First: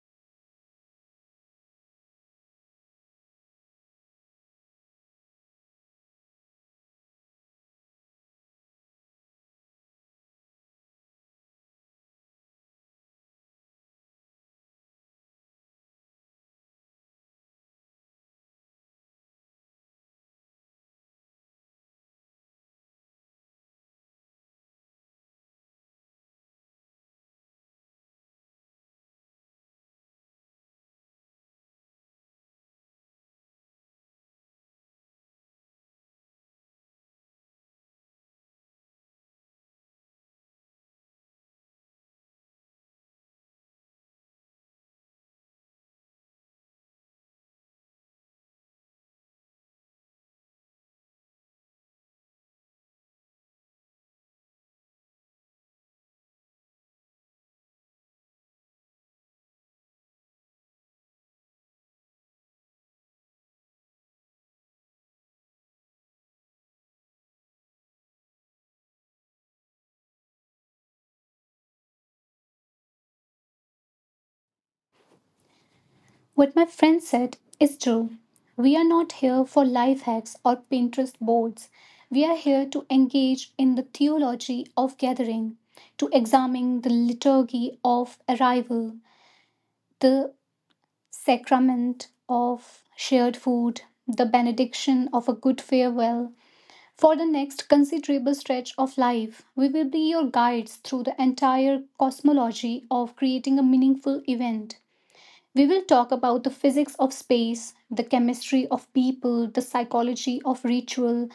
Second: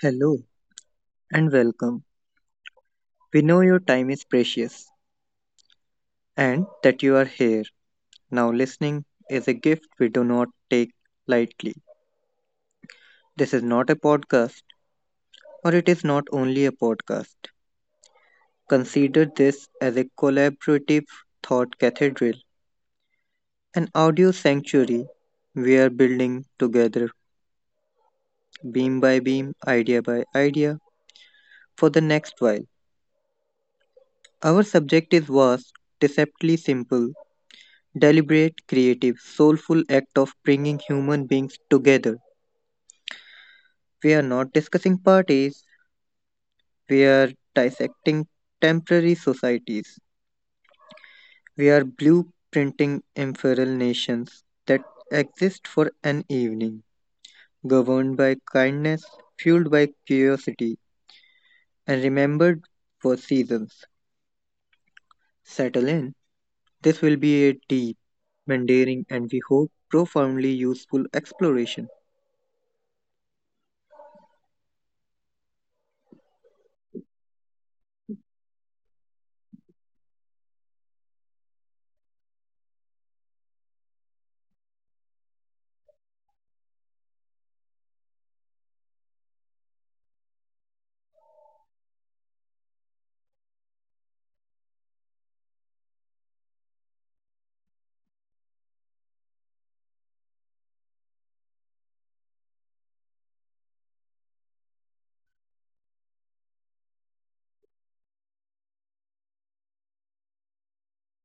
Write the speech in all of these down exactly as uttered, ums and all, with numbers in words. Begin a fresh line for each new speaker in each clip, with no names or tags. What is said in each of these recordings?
Hello and welcome. We know your time is precious and that you are here. Now, listening is a gift we do not take lightly. This is not a podcast, or it is not only a podcast. Consider this as a collaborative thought cathedral, an audio sanctuary we are building together, beam by beam, idea by idea, for the next while. Our subject is vast, deceptively simple, deliberate, creative, soulful act of bringing human beings together. We are not discussing parties, we are dissecting temporary societies. We are blueprinting ephemeral nations that exist for an evening, governed by kindness, fueled by curiosity, and remembered for seasons. Settle in. This will be a deep, endearing, and we hope profoundly useful exploration.
What my friend said is true. We are not here for life hacks or Pinterest boards. We are here to engage in the theology of gathering, to examine the liturgy of arrival, the sacrament of shared food, the benediction of a good farewell. For the next considerable stretch of life, we will be your guides through the entire cosmology of creating a meaningful event. We will talk about the physics of space, the chemistry of people, the psychology of ritual,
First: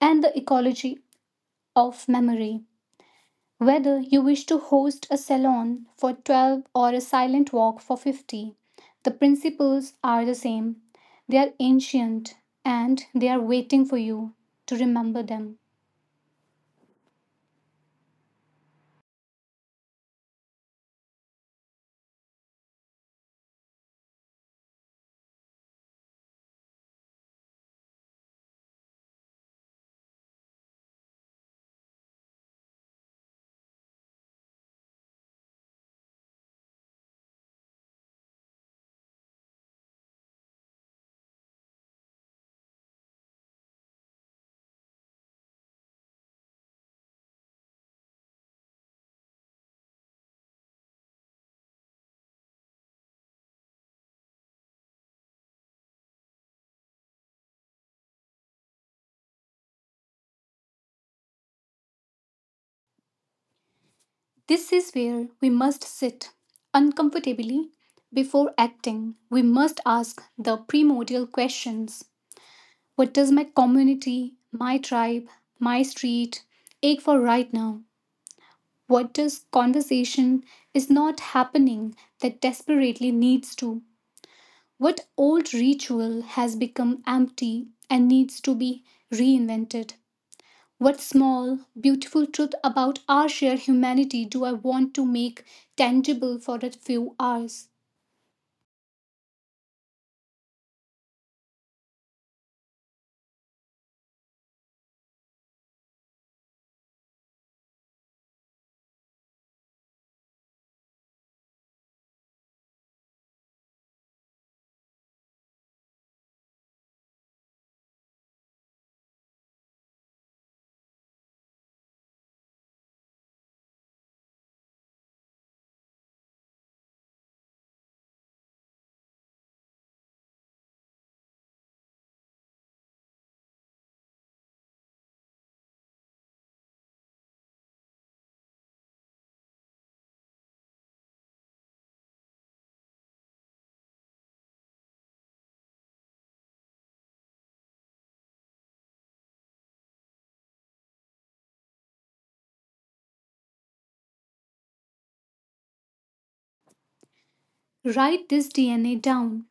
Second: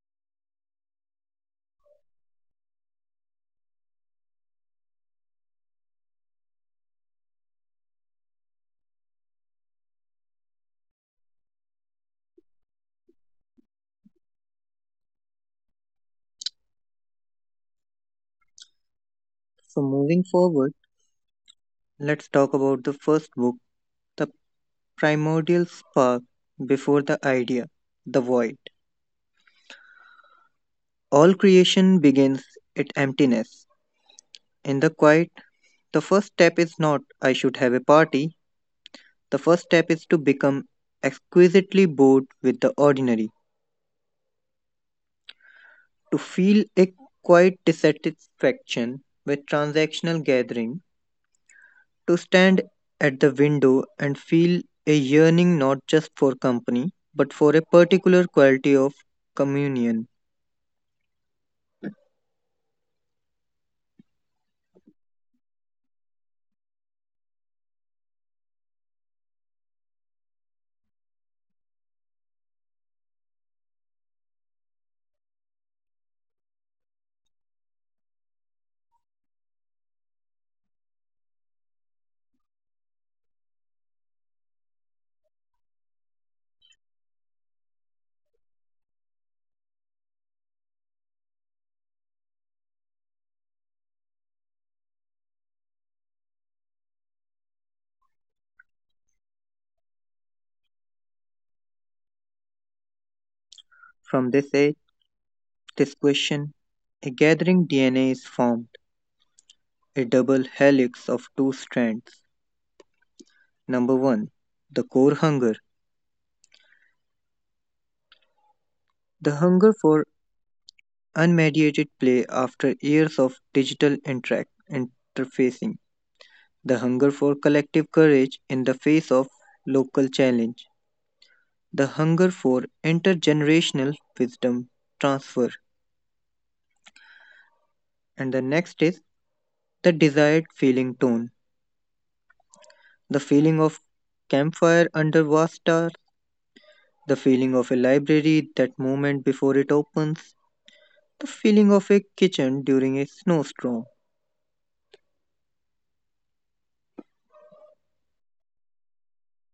and the ecology of memory. Whether you wish to host a salon for twelve or a silent walk for fifty, the principles are the same. They are ancient and they are waiting for you to remember them.
So, moving forward, let's talk about the first book, The Primordial Spark Before the Idea, The Void. All creation begins at emptiness. In the quiet, the first step is not, I should have a party. The first step is to become exquisitely bored with the ordinary, to feel a quiet dissatisfaction with transactional gathering, to stand at the window and feel a yearning not just for company, but for a particular quality of communion.
This is where we must sit uncomfortably before acting. We must ask the primordial questions: what does my community, my tribe, my street ache for right now? What does conversation is not happening that desperately needs to? What old ritual has become empty and needs to be reinvented? What small, beautiful truth about our shared humanity do I want to make tangible for a few hours?
From this age, this question, a gathering D N A is formed, a double helix of two strands. Number one: the core hunger. The hunger for unmediated play after years of digital interact- interfacing. The hunger for collective courage in the face of local challenge. The hunger for intergenerational wisdom transfer. And the next is the desired feeling tone. The feeling of campfire under vast star, the feeling of a library that moment before it opens, the feeling of a kitchen during a snowstorm.
Write this D N A down.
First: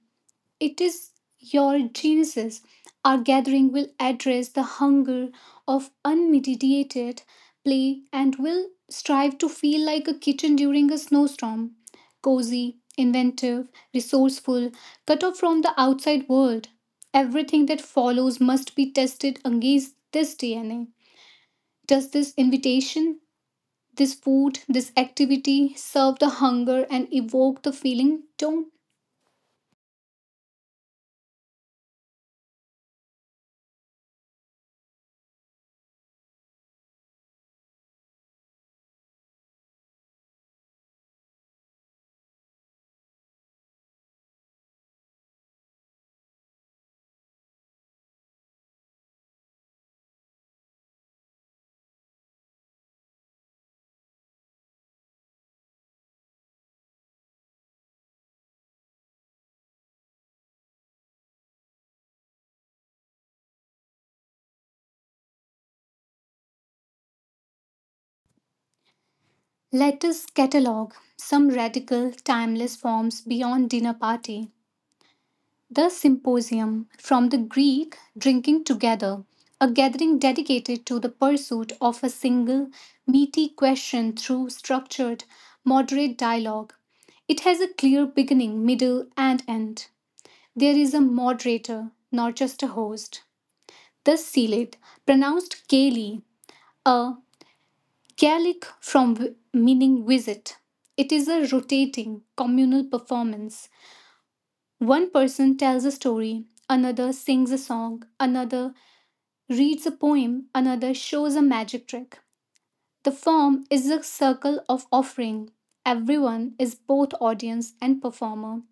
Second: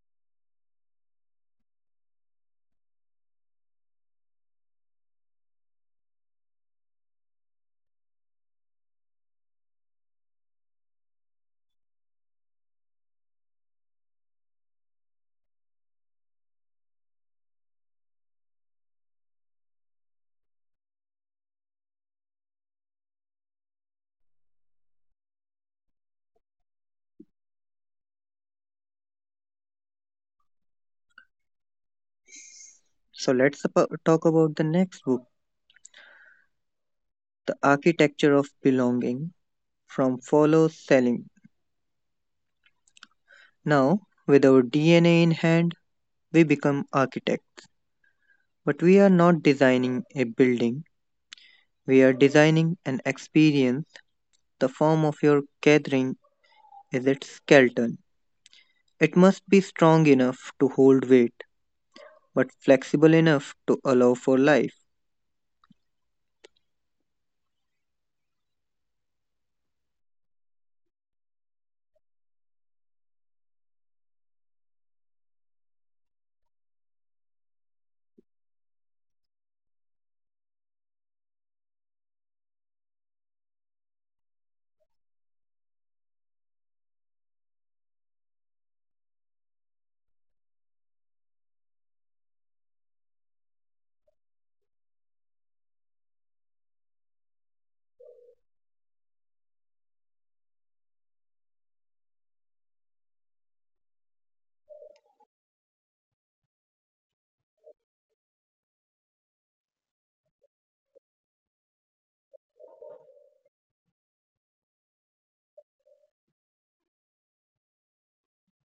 It is your geniuses. Our gathering will address the hunger of unmediated play and will strive to feel like a kitten during a snowstorm. Cozy, inventive, resourceful, cut off from the outside world. Everything that follows must be tested against this D N A. Does this invitation, this food, this activity serve the hunger and evoke the feeling? Don't.
So let's abo- talk about the next book, The Architecture of Belonging from Follow Selling. Now, with our D N A in hand, we become architects. But we are not designing a building, we are designing an experience. The form of your gathering is its skeleton. It must be strong enough to hold weight, but flexible enough to allow for life.
Let us catalogue some radical, timeless forms beyond dinner party. The symposium, from the Greek drinking together, a gathering dedicated to the pursuit of a single, meaty question through structured, moderate dialogue. It has a clear beginning, middle, and end. There is a moderator, not just a host. The Sealed, pronounced Kaylee, a Gaelic from w- meaning visit. It is a rotating communal performance. One person tells a story, another sings a song, another reads a poem, another shows a magic trick. The form is a circle of offering. Everyone is both audience and performer.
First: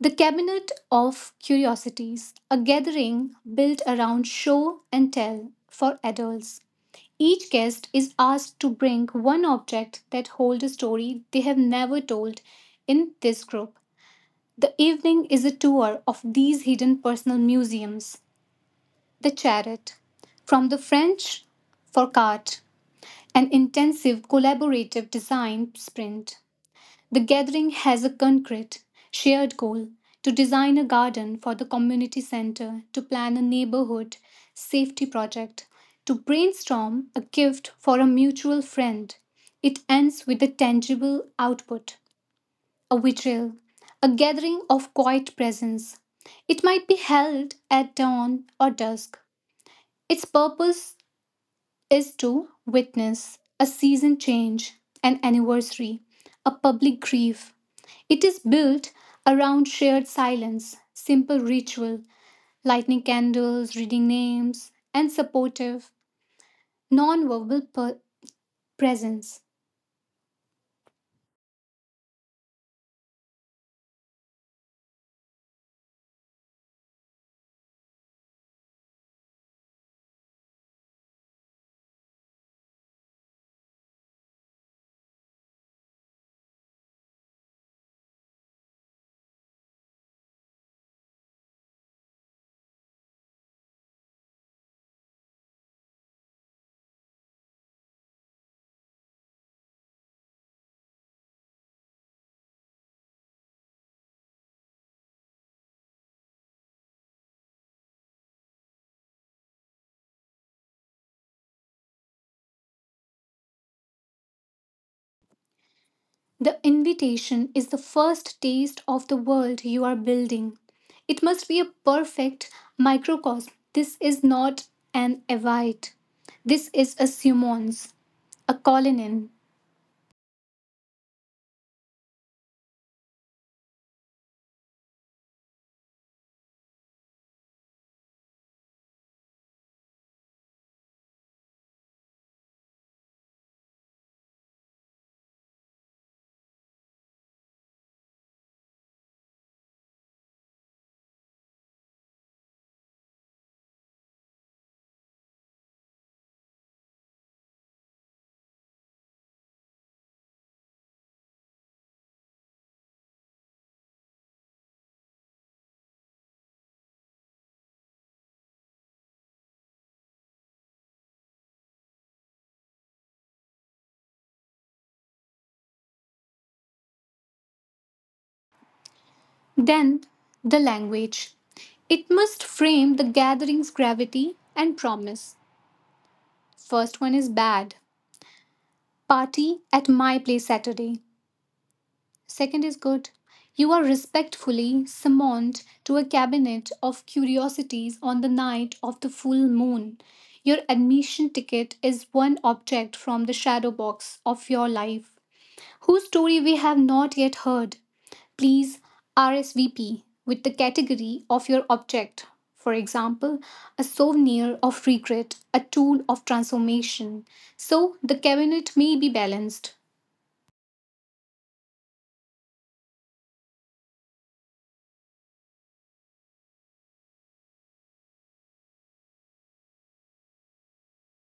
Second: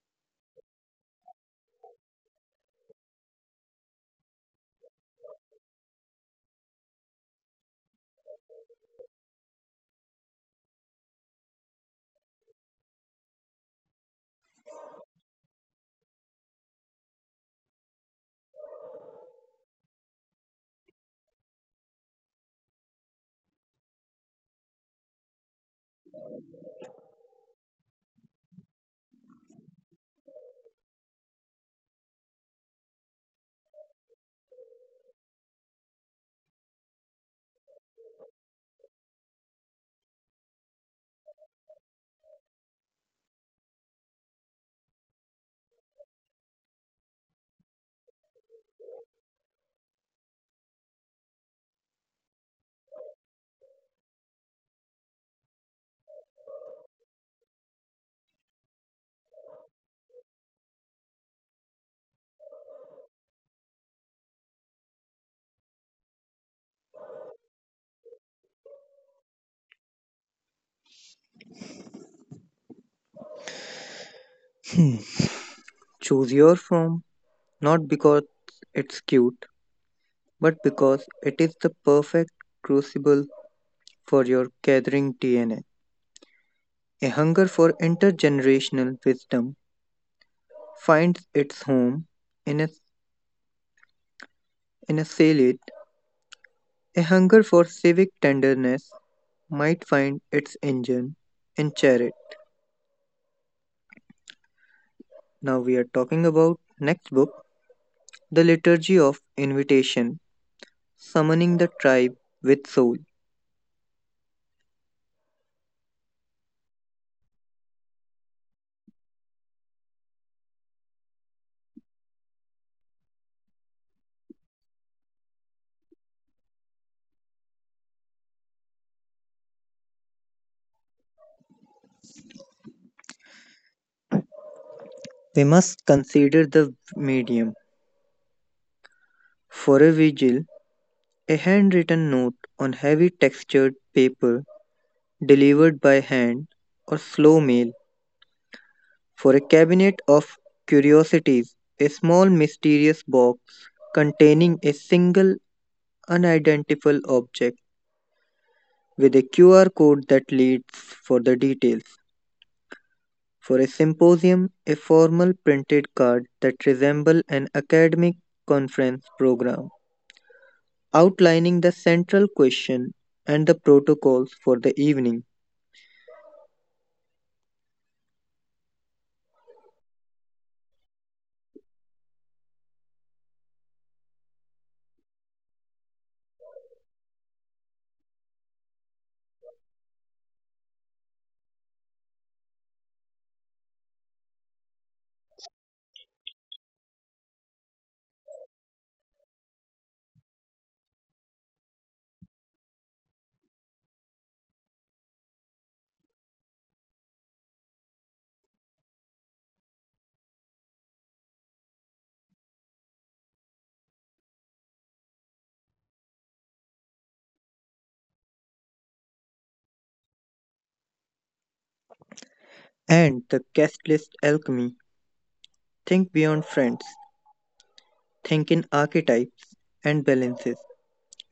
The Cabinet of Curiosities, a gathering built around show and tell for adults. Each guest is asked to bring one object that holds a story they have never told in this group. The evening is a tour of these hidden personal museums. The charrette, from the French for cart, an intensive collaborative design sprint. The gathering has a concrete, shared goal to design a garden for the community center, to plan a neighborhood safety project, to brainstorm a gift for a mutual friend. It ends with a tangible output, a vitriol, a gathering of quiet presence. It might be held at dawn or dusk. Its purpose is to witness a season change, an anniversary, a public grief. It is built around shared silence, simple ritual, lighting candles, reading names, and supportive, non-verbal per- presence.
Choose your form not because it's cute, but because it is the perfect crucible for your gathering D N A. A A hunger for intergenerational wisdom finds its home in a, in a salad. A hunger for civic tenderness might find its engine in charity. Now we are talking about next book, The Liturgy of Invitation, Summoning the Tribe with Soul.
The invitation is the first taste of the world you are building. It must be a perfect microcosm. This is not an evite. This is a summons, a calling in.
We must consider the medium. For a vigil, a handwritten note on heavy textured paper delivered by hand or slow mail; for a cabinet of curiosities, a small mysterious box containing a single unidentifiable object with a Q R code that leads for the details. For a symposium, a formal printed card that resembles an academic conference program outlining the central question and the protocols for the evening.
Then the language. It must frame the gathering's gravity and promise. First one is bad: party at my place Saturday. Second is good: you are respectfully summoned to a cabinet of curiosities on the night of the full moon. Your admission ticket is one object from the shadow box of your life whose story we have not yet heard. Please R S V P with the category of your object. For example, a souvenir of regret, a tool of transformation, so the cabinet may be balanced.
And the guest list alchemy. Think beyond friends, think in archetypes and balances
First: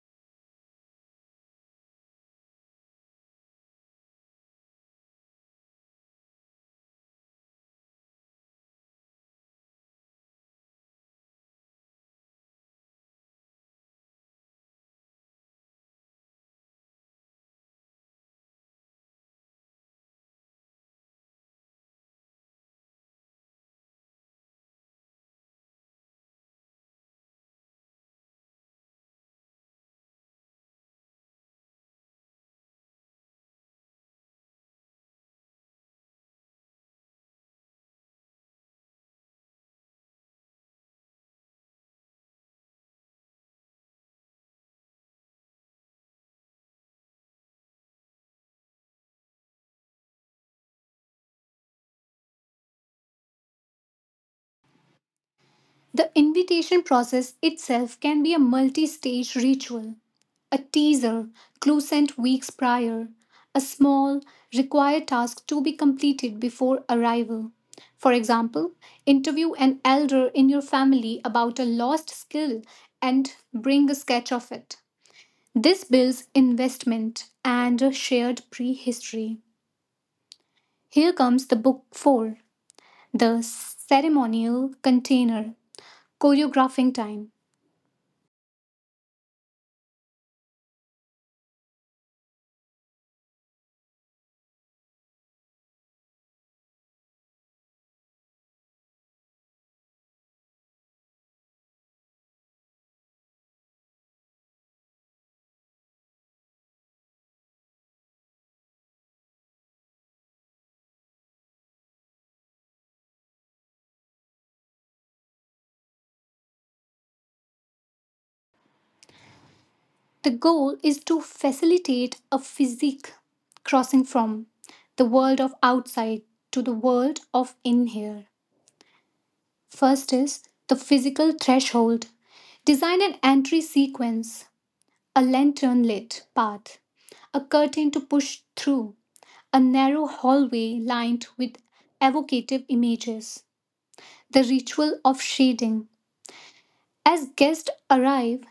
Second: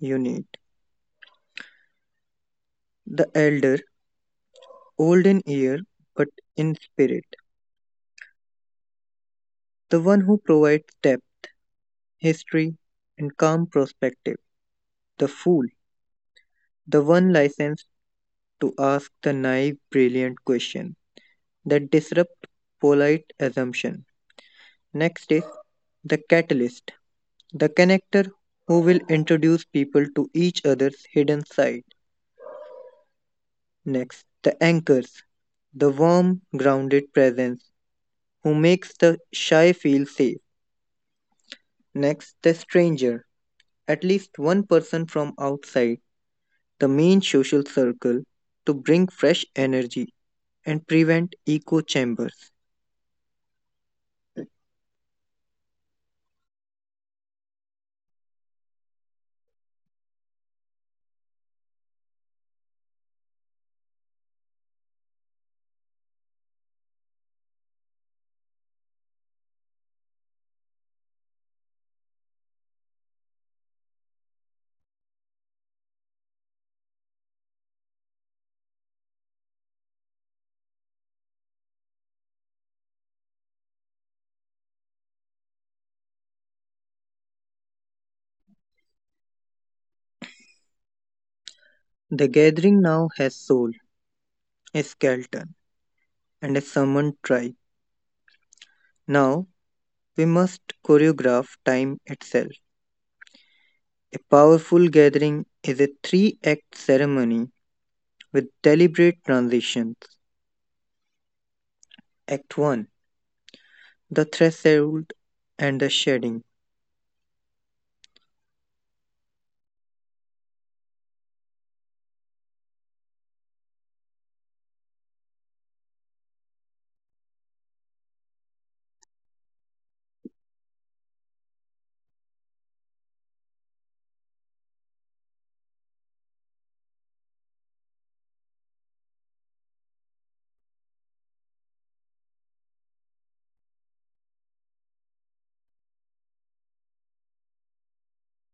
you need. The elder, old in year but in spirit, the one who provides depth, history, and calm perspective. The fool, the one licensed to ask the naive, brilliant question that disrupt polite assumption. Next is the catalyst, the connector who will introduce people to each other's hidden side. Next, the anchors, the warm, grounded presence who makes the shy feel safe. Next, the stranger, at least one person from outside the main social circle to bring fresh energy and prevent echo chambers.
The invitation process itself can be a multi stage ritual, a teaser, clue sent weeks prior, a small, required task to be completed before arrival. For example, interview an elder in your family about a lost skill and bring a sketch of it. This builds investment and a shared prehistory. Here comes the book four, The Ceremonial Container, Choreographing Time.
The gathering now has soul, a skeleton, and a summoned tribe. Now we must choreograph time itself. A powerful gathering is a three act ceremony with deliberate transitions. Act one: the threshold and the shedding.
The goal is to facilitate a physique crossing from the world of outside to the world of in here. First is the physical threshold. Design an entry sequence, a lantern lit path, a curtain to push through, a narrow hallway lined with evocative images, the ritual of shading. As guests arrive,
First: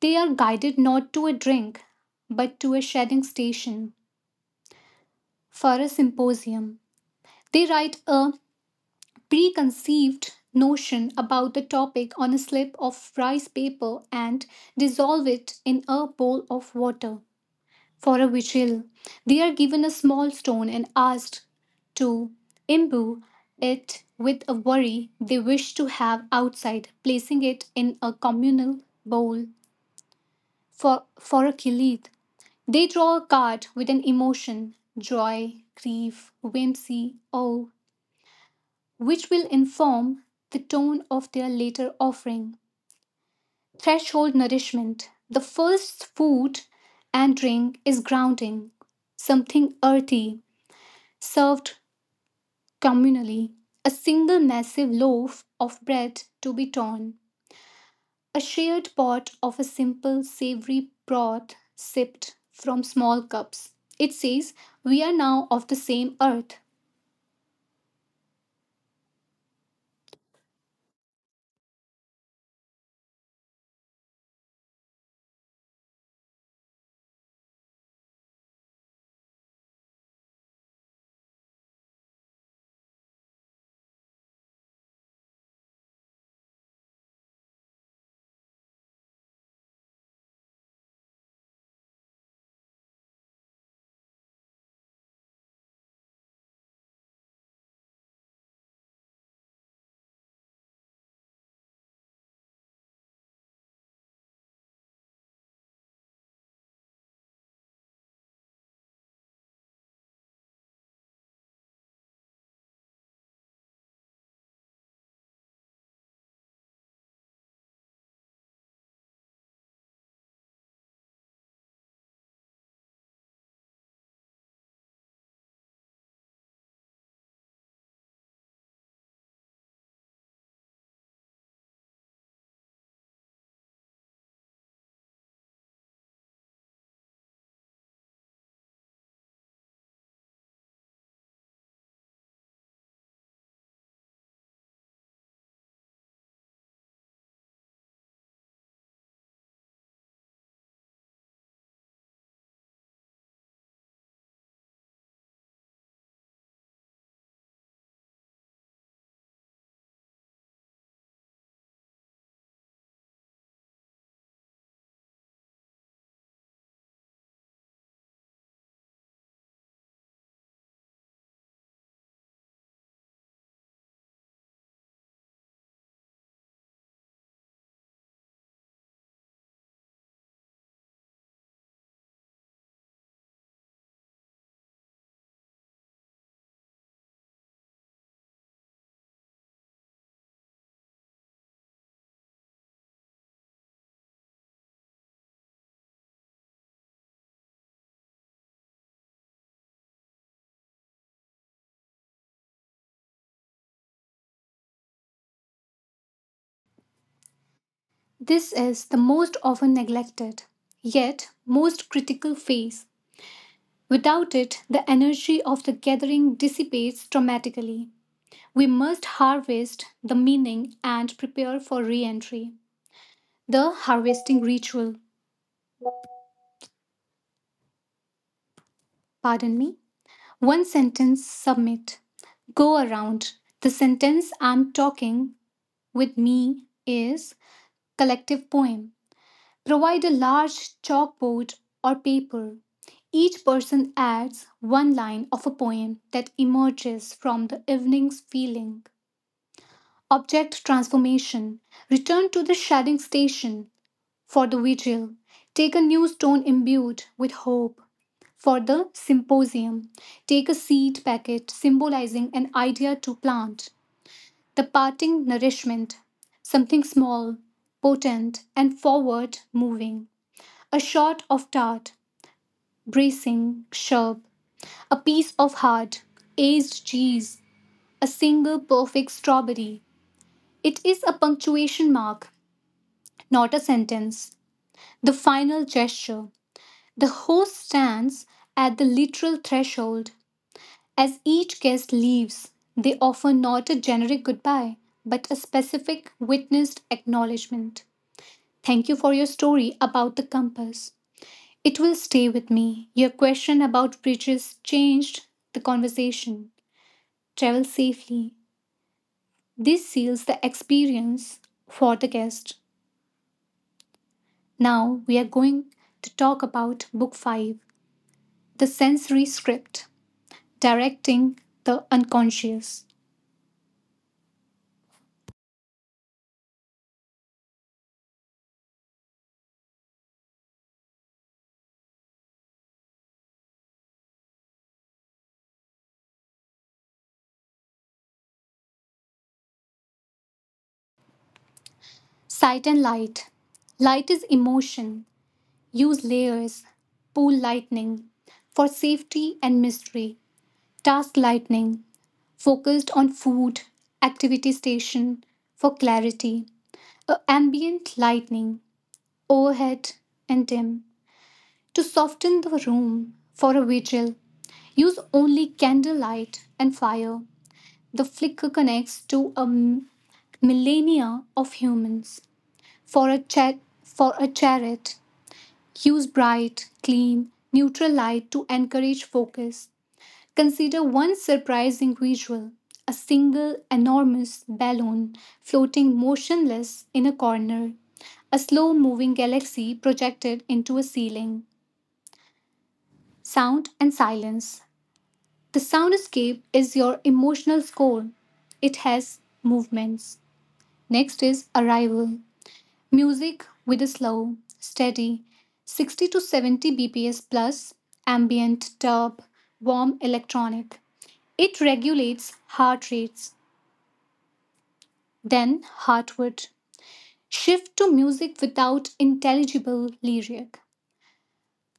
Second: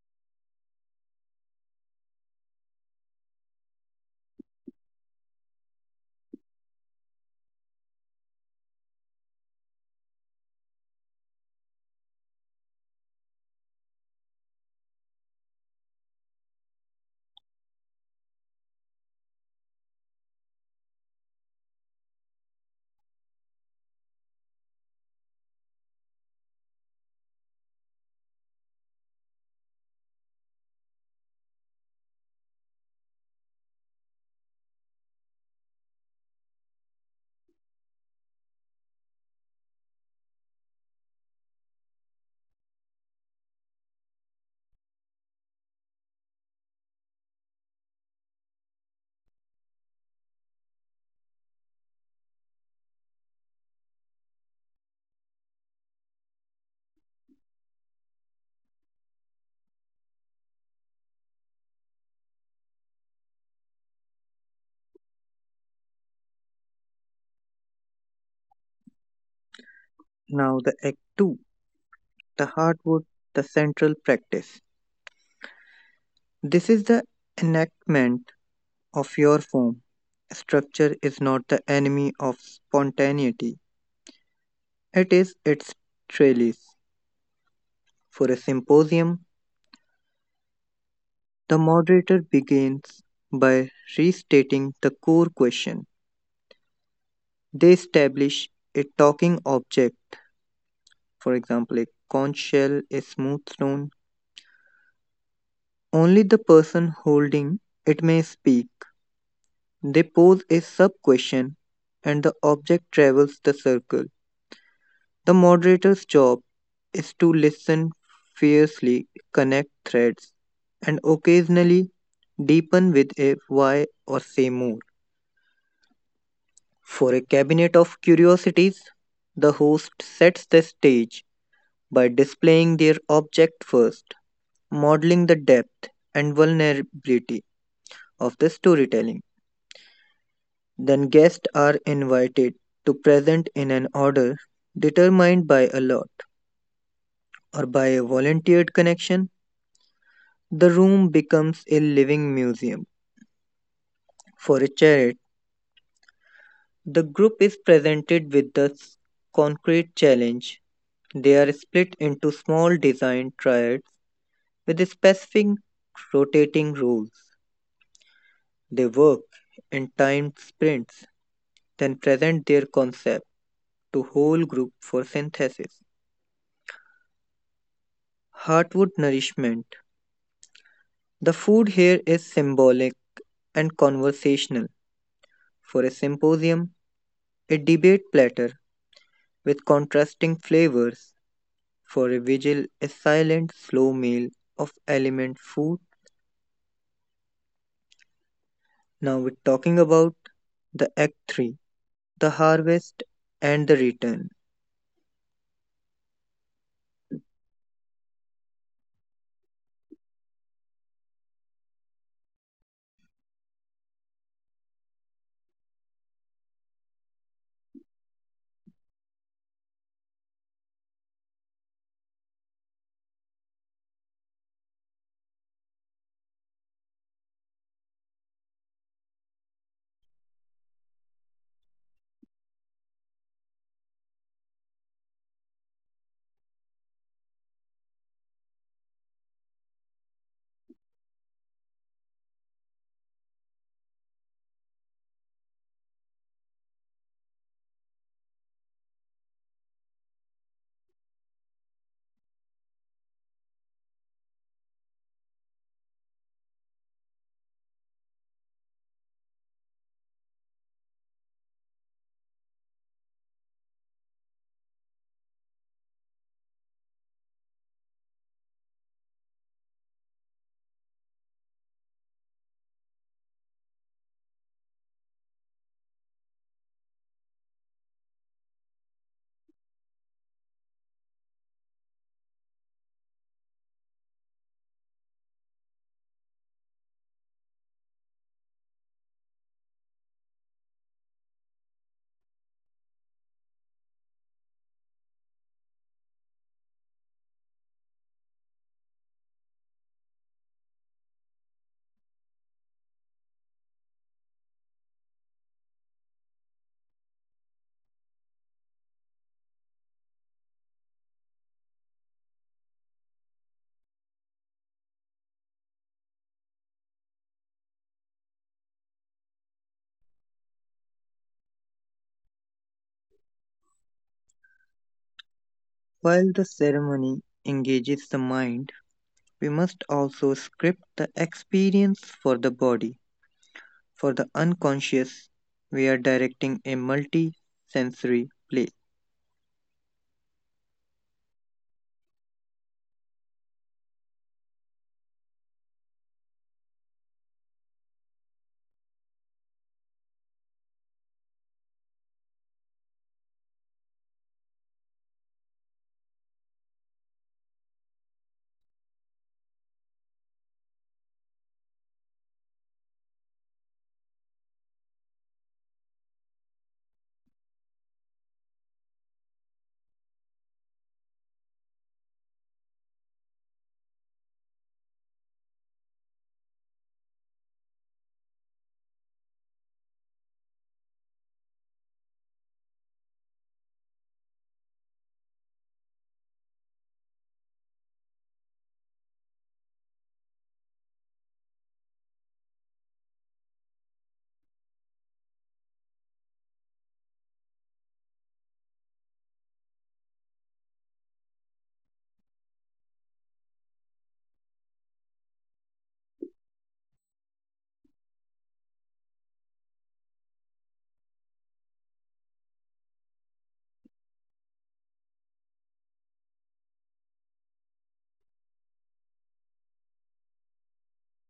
they are guided not to a drink, but to a shedding station. For a symposium, they write a preconceived notion about the topic on a slip of rice paper and dissolve it in a bowl of water. For a vigil, they are given a small stone and asked to imbue it with a worry they wish to have outside, placing it in a communal bowl. For, for a kilith. They draw a card with an emotion: joy, grief, whimsy, awe, which will inform the tone of their later offering. Threshold nourishment. The first food and drink is grounding, something earthy, served communally. A single massive loaf of bread to be torn, a shared pot of a simple savory broth sipped from small cups. It says, we are now of the same earth.
Now, the Act two: the hardwood, the central practice. This is the enactment of your form. Structure is not the enemy of spontaneity, it is its trellis. For a symposium, the moderator begins by restating the core question. They establish a talking object, for example, a conch shell, a smooth stone. Only the person holding it may speak. They pose a sub question and the object travels the circle. The moderator's job is to listen fiercely, connect threads, and occasionally deepen with a why or say more. For a cabinet of curiosities, the host sets the stage by displaying their object first, modeling the depth and vulnerability of the storytelling. Then guests are invited to present in an order determined by a lot or by a volunteered connection. The room becomes a living museum. For a charity, the group is presented with the s- concrete challenge. They are split into small design triads with specific rotating roles. They work in timed sprints, then present their concept to whole group for synthesis. Heartwood nourishment: the food here is symbolic and conversational. For a symposium, a debate platter with contrasting flavors. For a vigil, a silent, slow meal of element food. Now we're talking about the Act three, the harvest and the return.
This is the most often neglected, yet most critical phase. Without it, the energy of the gathering dissipates dramatically. We must harvest the meaning and prepare for re entry. The harvesting ritual, pardon me. One sentence submit. Go around. The sentence I'm talking with me is collective poem. Provide a large chalkboard or paper. Each person adds one line of a poem that emerges from the evening's feeling. Object transformation. Return to the shedding station. For the vigil, take a new stone imbued with hope. For the symposium, take a seed packet symbolizing an idea to plant. The parting nourishment. Something small, potent, and forward moving. A shot of dart, bracing, sharp. A piece of hard, aged cheese. A single perfect strawberry. It is a punctuation mark, not a sentence. The final gesture. The host stands at the literal threshold. As each guest leaves, they offer not a generic goodbye, but a specific witnessed acknowledgement. Thank you for your story about the compass. It will stay with me. Your question about bridges changed the conversation. Travel safely. This seals the experience for the guest. Now we are going to talk about book five, the sensory script, directing the unconscious.
While the ceremony engages the mind, we must also script the experience for the body. For the unconscious, we are directing a multi sensory play.
Sight and light. Light is emotion. Use layers. Pool lightning for safety and mystery. Task lightning focused on food, activity station for clarity. A ambient lightning overhead and dim to soften the room. For a vigil, use only candlelight and fire. The flicker connects to a m- millennia of humans. For a cha- for a chariot use bright clean neutral light to encourage focus. Consider one surprising visual, a single enormous balloon floating motionless in a corner, a slow moving galaxy projected into a ceiling. Sound and silence. The soundscape is your emotional score. It has movements. Next is arrival. Music with a slow, steady sixty to seventy bps plus ambient, dub, warm electronic. It regulates heart rates. Then heartwood. Shift to music without intelligible lyric.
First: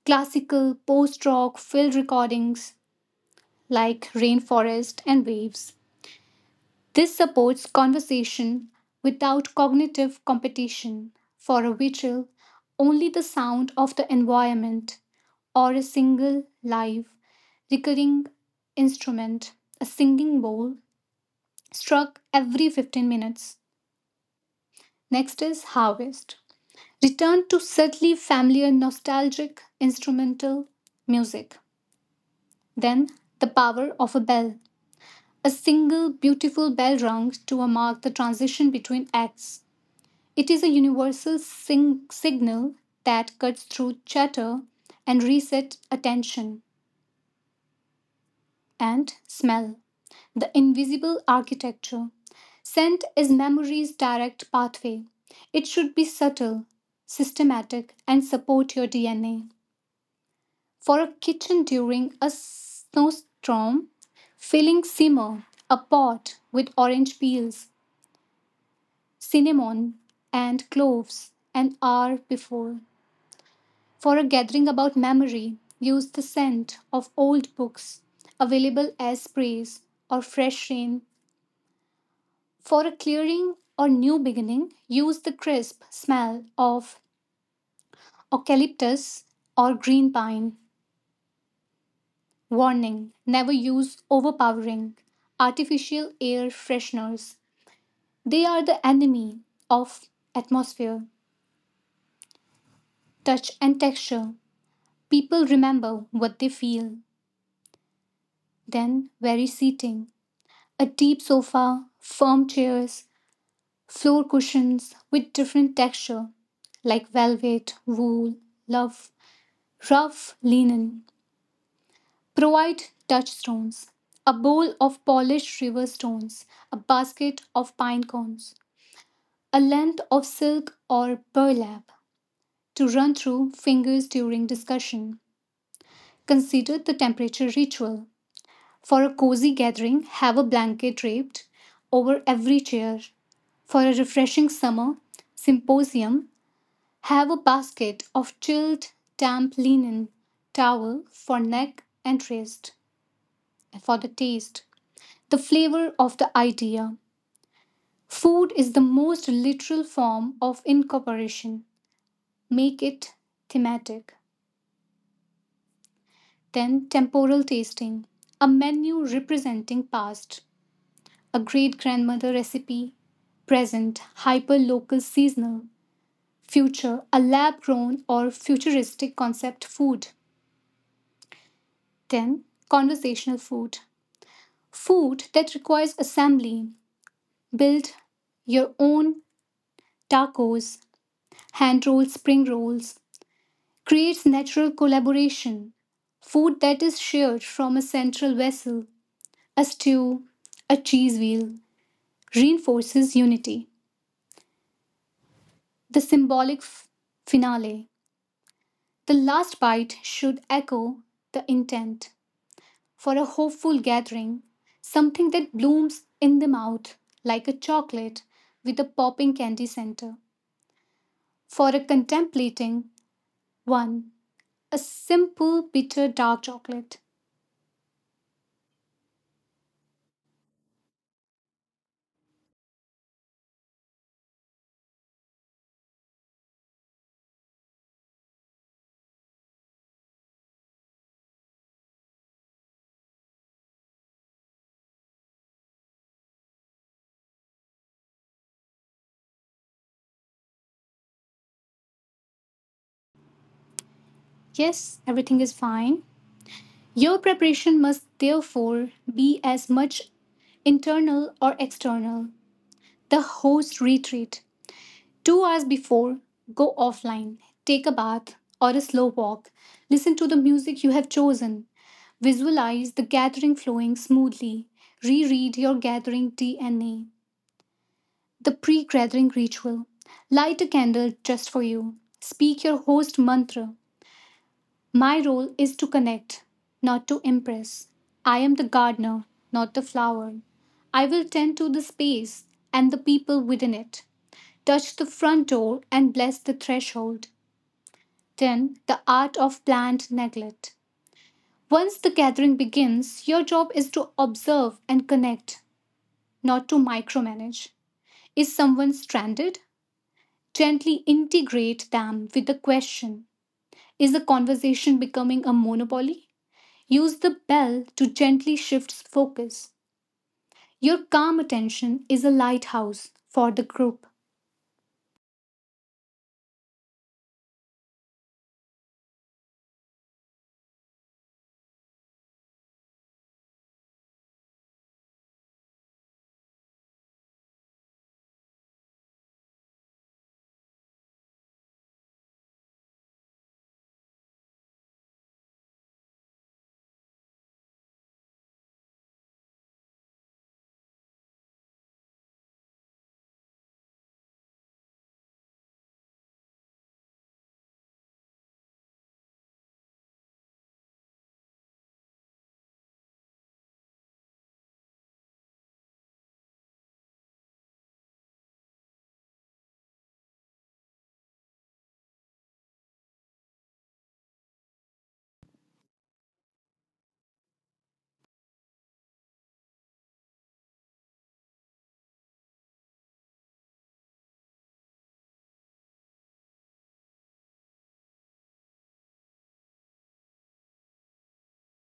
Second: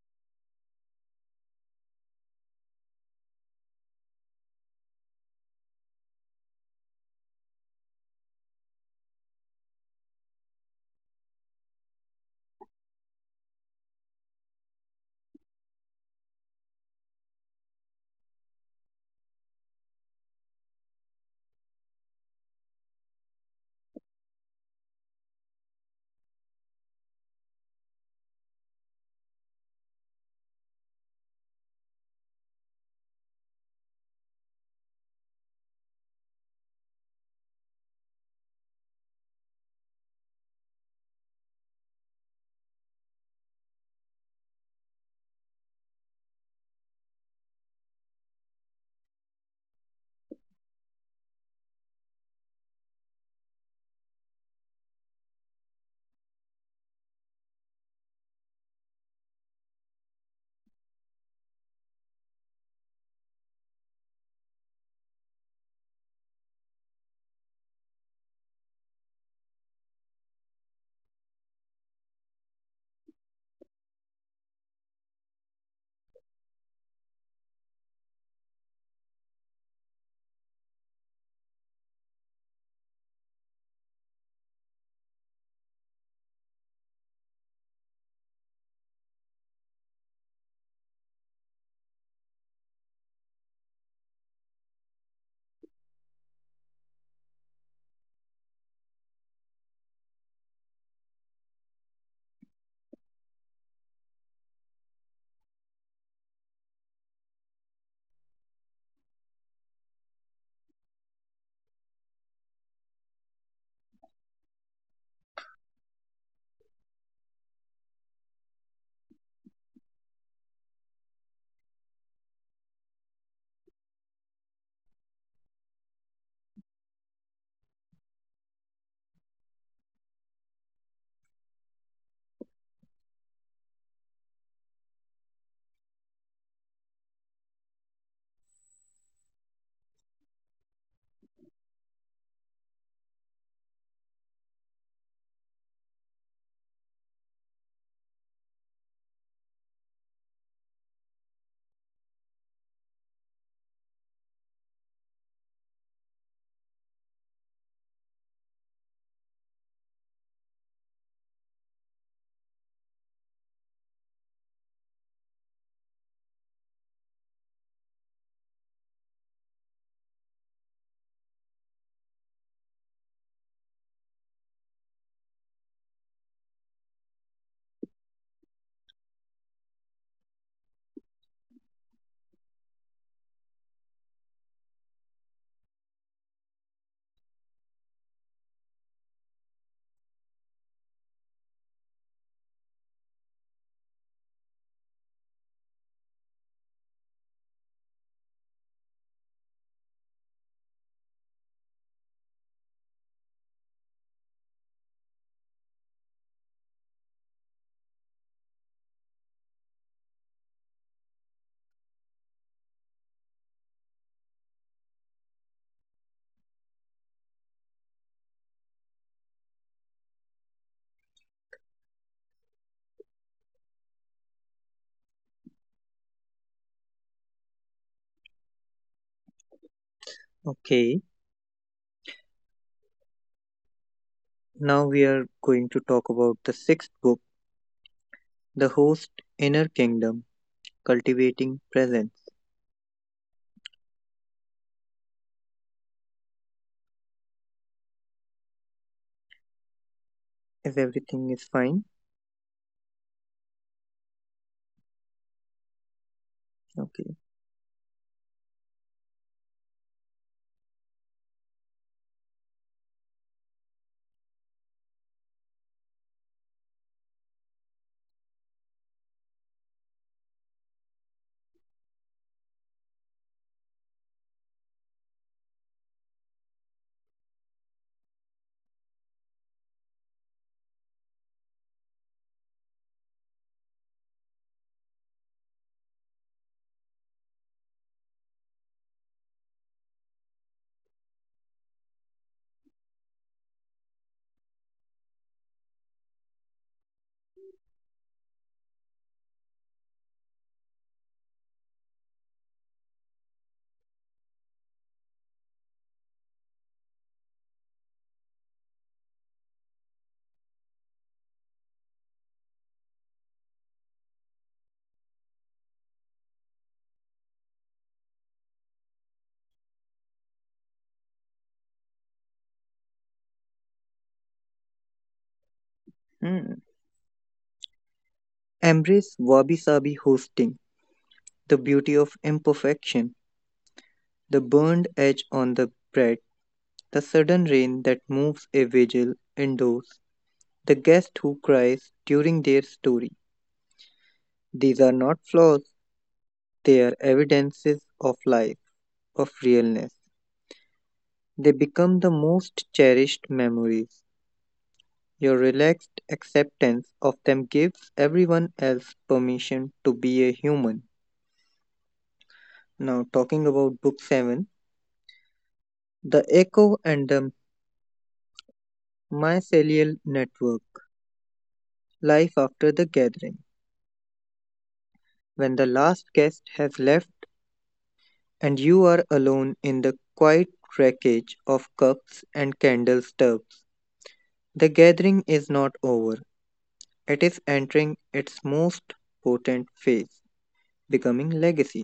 Classical, post rock, field recordings like Rainforest and Waves. This supports conversation without cognitive competition. For a vigil, only the sound of the environment or a single live recurring instrument, a singing bowl, struck every fifteen minutes. Next is harvest. Return to subtly familiar nostalgic instrumental music. Then the power of a bell. A single beautiful bell rung to mark the transition between acts. It is a universal sing- signal that cuts through chatter and resets attention. And smell. The invisible architecture. Scent is memory's direct pathway. It should be subtle, systematic, and support your D N A. For a kitchen during a snowstorm, filling simmer, a pot with orange peels, cinnamon, and cloves an hour before. For a gathering about memory, use the scent of old books available as sprays or fresh rain. For a clearing or new beginning, use the crisp smell of eucalyptus or green pine. Warning: never use overpowering artificial air fresheners. They are the enemy of atmosphere. Touch, and texture. People remember what they feel. Then vary seating. A deep sofa, firm chairs, floor cushions with different texture like velvet, wool, love, rough linen. Provide touchstones. A bowl of polished river stones. A basket of pine cones. A length of silk or burlap to run through fingers during discussion. Consider the temperature ritual. For a cozy gathering, have a blanket draped over every chair. For a refreshing summer symposium, have a basket of chilled, damp linen towel for neck and wrist. For the taste, the flavor of the idea. Food is the most literal form of incorporation. Make it thematic. Then, temporal tasting, a menu representing past, a great grandmother recipe; present, hyper local seasonal; future, a lab grown or futuristic concept food. Then, conversational food, food that requires assembly. Build your own tacos, hand rolled spring rolls, creates natural collaboration. Food that is shared from a central vessel, a stew, a cheese wheel, reinforces unity. The symbolic f- finale, the last bite should echo the intent. For a hopeful gathering, something that blooms in the mouth like a chocolate with a popping candy center. For a contemplating one, a simple bitter dark chocolate.
Okay, now we are going to talk about the sixth book, The Host Inner Kingdom Cultivating Presence. If everything is fine,
Yes, everything is fine.
okay.
Your preparation must therefore be as much internal or external. The host retreat. Two hours before, go offline, take a bath or a slow walk, listen to the music you have chosen, visualize the gathering flowing smoothly, reread your gathering D N A, the pre gathering ritual, light a candle just for you, speak your host mantra. My role is to connect, not to impress. I am the gardener, not the flower. I will tend to the space and the people within it, touch the front door and bless the threshold. Then, the art of planned neglect. Once the gathering begins, your job is to observe and connect, not to micromanage. Is someone stranded? Gently integrate them with the question. Is the conversation becoming a monopoly? Use the bell to gently shift focus. Your calm attention is a lighthouse for the group.
Hmm. Embrace wabi sabi hosting, the beauty of imperfection, the burned edge on the bread, the sudden rain that moves a vigil indoors, the guest who cries during their story. These are not flaws, they are evidences of life, of realness. They become the most cherished memories. Your relaxed acceptance of them gives everyone else permission to be a human. Now, talking about Book seven: The Echo and the Mycelial Network, Life After the Gathering. When the last guest has left and you are alone in the quiet wreckage of cups and candle stubs, the gathering is not over. It is entering its most potent phase, becoming legacy.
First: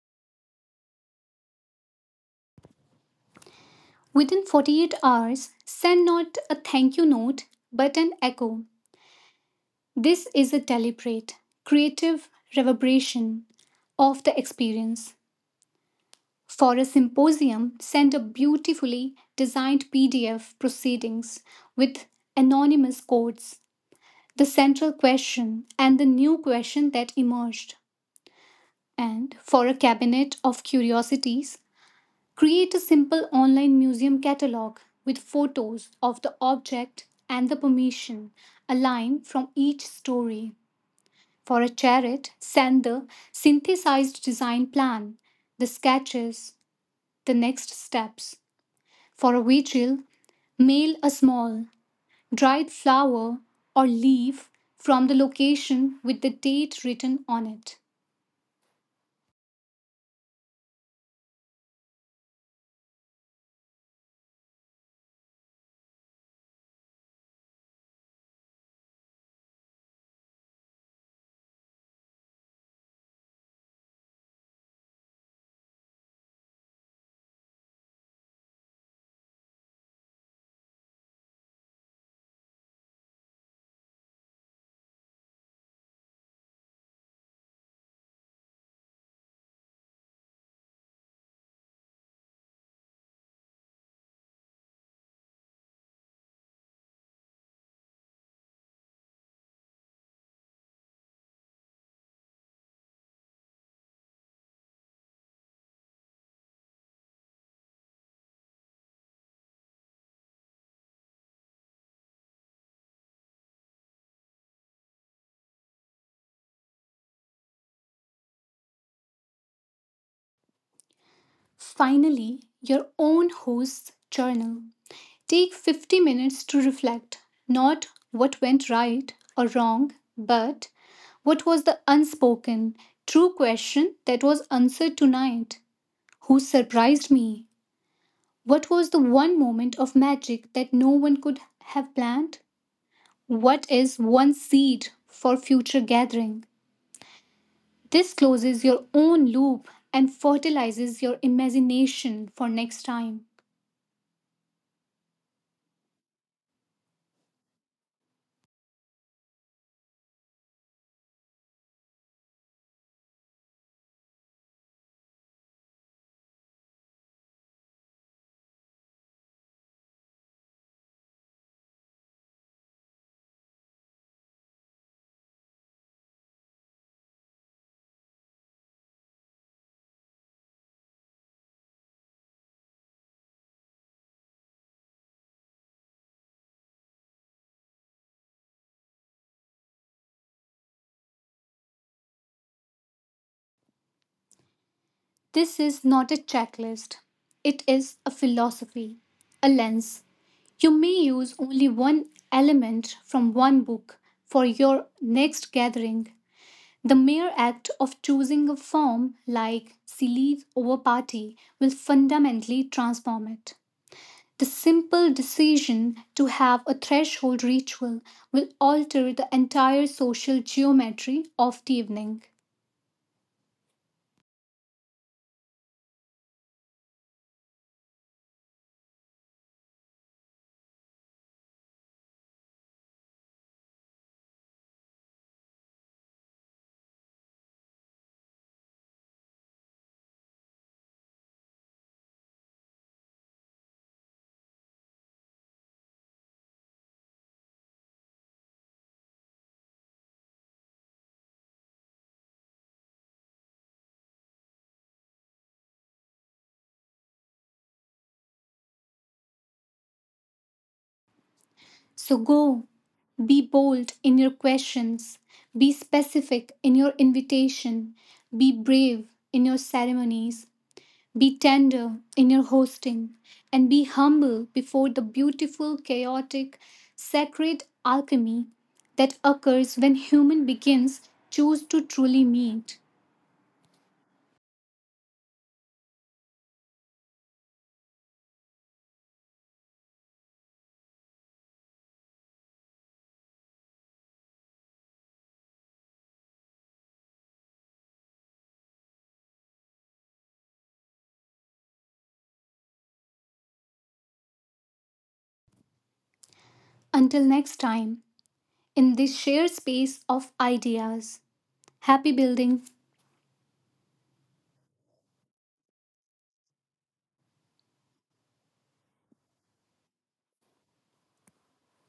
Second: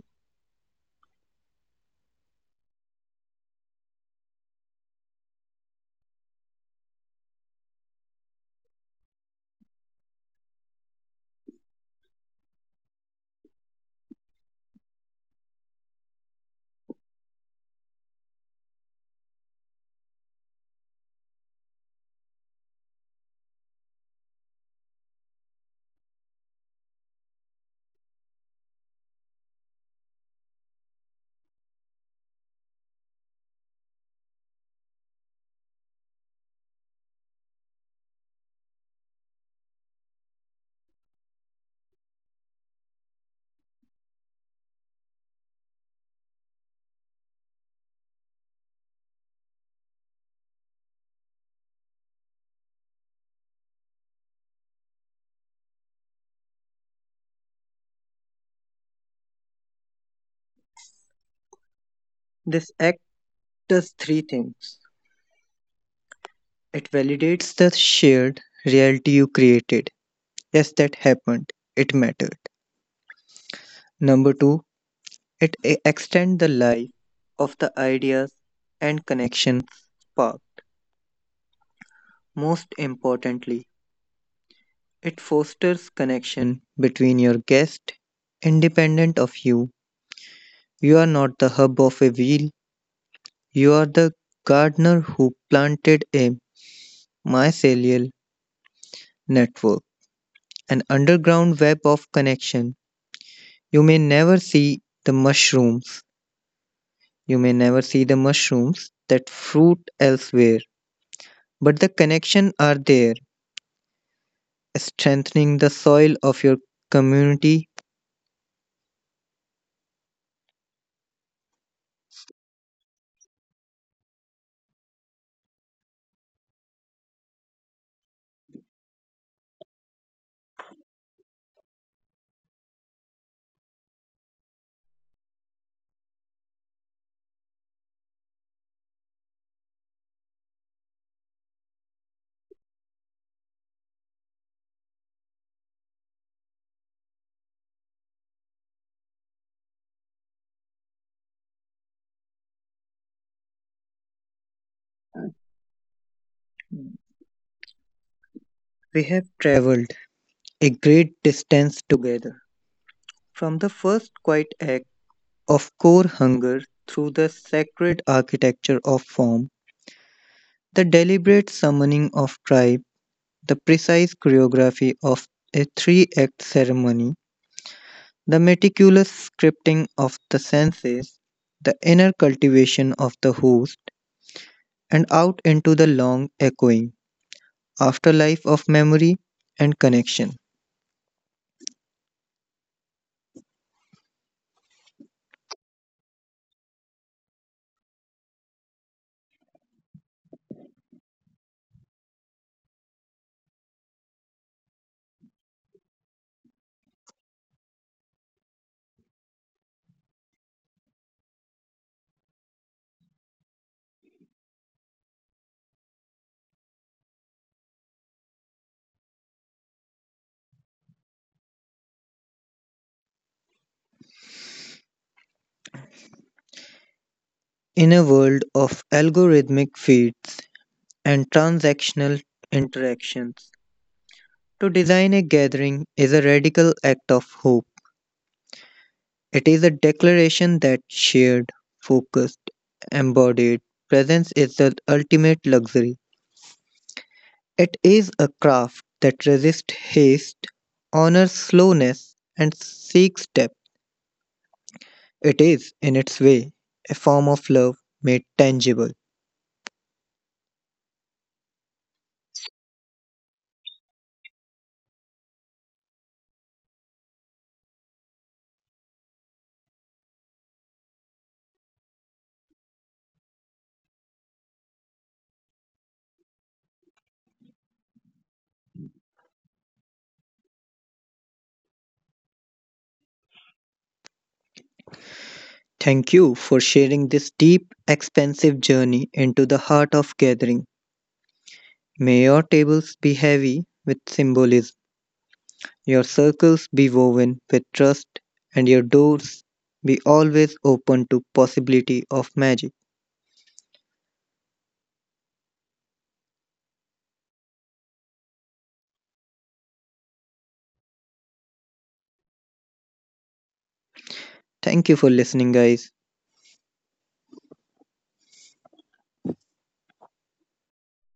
Within forty-eight hours, send not a thank you note but an echo. This is a deliberate, creative reverberation of the experience. For a symposium, send a beautifully designed P D F proceedings with anonymous codes, the central question, and the new question that emerged. And for a cabinet of curiosities, create a simple online museum catalog with photos of the object and the permission, a line from each story. For a chariot, send the synthesized design plan, the sketches, the next steps. For a vigil, mail a small, dried flower or leaf from the location with the date written on it.
This act does three things. It validates the shared reality you created. Yes, that happened. It mattered. Number two, it e- extends the life of the ideas and connections spark. Most importantly, it fosters connection between your guest, independent of you. You are not the hub of a wheel, you are the gardener who planted a mycelial network, an underground web of connection. You may never see the mushrooms, you may never see the mushrooms that fruit elsewhere, but the connection are there, strengthening the soil of your community.
Finally, your own host's journal. Take fifty minutes to reflect not what went right or wrong, but what was the unspoken, true question that was answered tonight? Who surprised me? What was the one moment of magic that no one could have planned? What is one seed for future gathering? This closes your own loop and fertilizes your imagination for next time.
We have traveled a great distance together. From the first quiet act of core hunger, through the sacred architecture of form, the deliberate summoning of tribe, the precise choreography of a three act ceremony, the meticulous scripting of the senses, the inner cultivation of the host, and out into the long echoing afterlife of memory and connection.
This is not a checklist, it is a philosophy, a lens. You may use only one element from one book for your next gathering. The mere act of choosing a form like Silly over Party will fundamentally transform it. The simple decision to have a threshold ritual will alter the entire social geometry of the evening.
In a world of algorithmic feeds and transactional interactions, to design a gathering is a radical act of hope. It is a declaration that shared, focused, embodied presence is the ultimate luxury. It is a craft that resists haste, honors slowness, and seeks depth. It is, in its way, a form of love made tangible.
So go. Be bold in your questions. Be specific in your invitation. Be brave in your ceremonies. Be tender in your hosting. And be humble before the beautiful, chaotic, sacred alchemy that occurs when human begins choose to truly meet.
Thank you for sharing this deep, expansive journey into the heart of gathering. May your tables be heavy with symbolism. Your circles be woven with trust and your doors be always open to possibility of magic.
Until next time, in this shared space of ideas. Happy building.
Thank you for listening guys.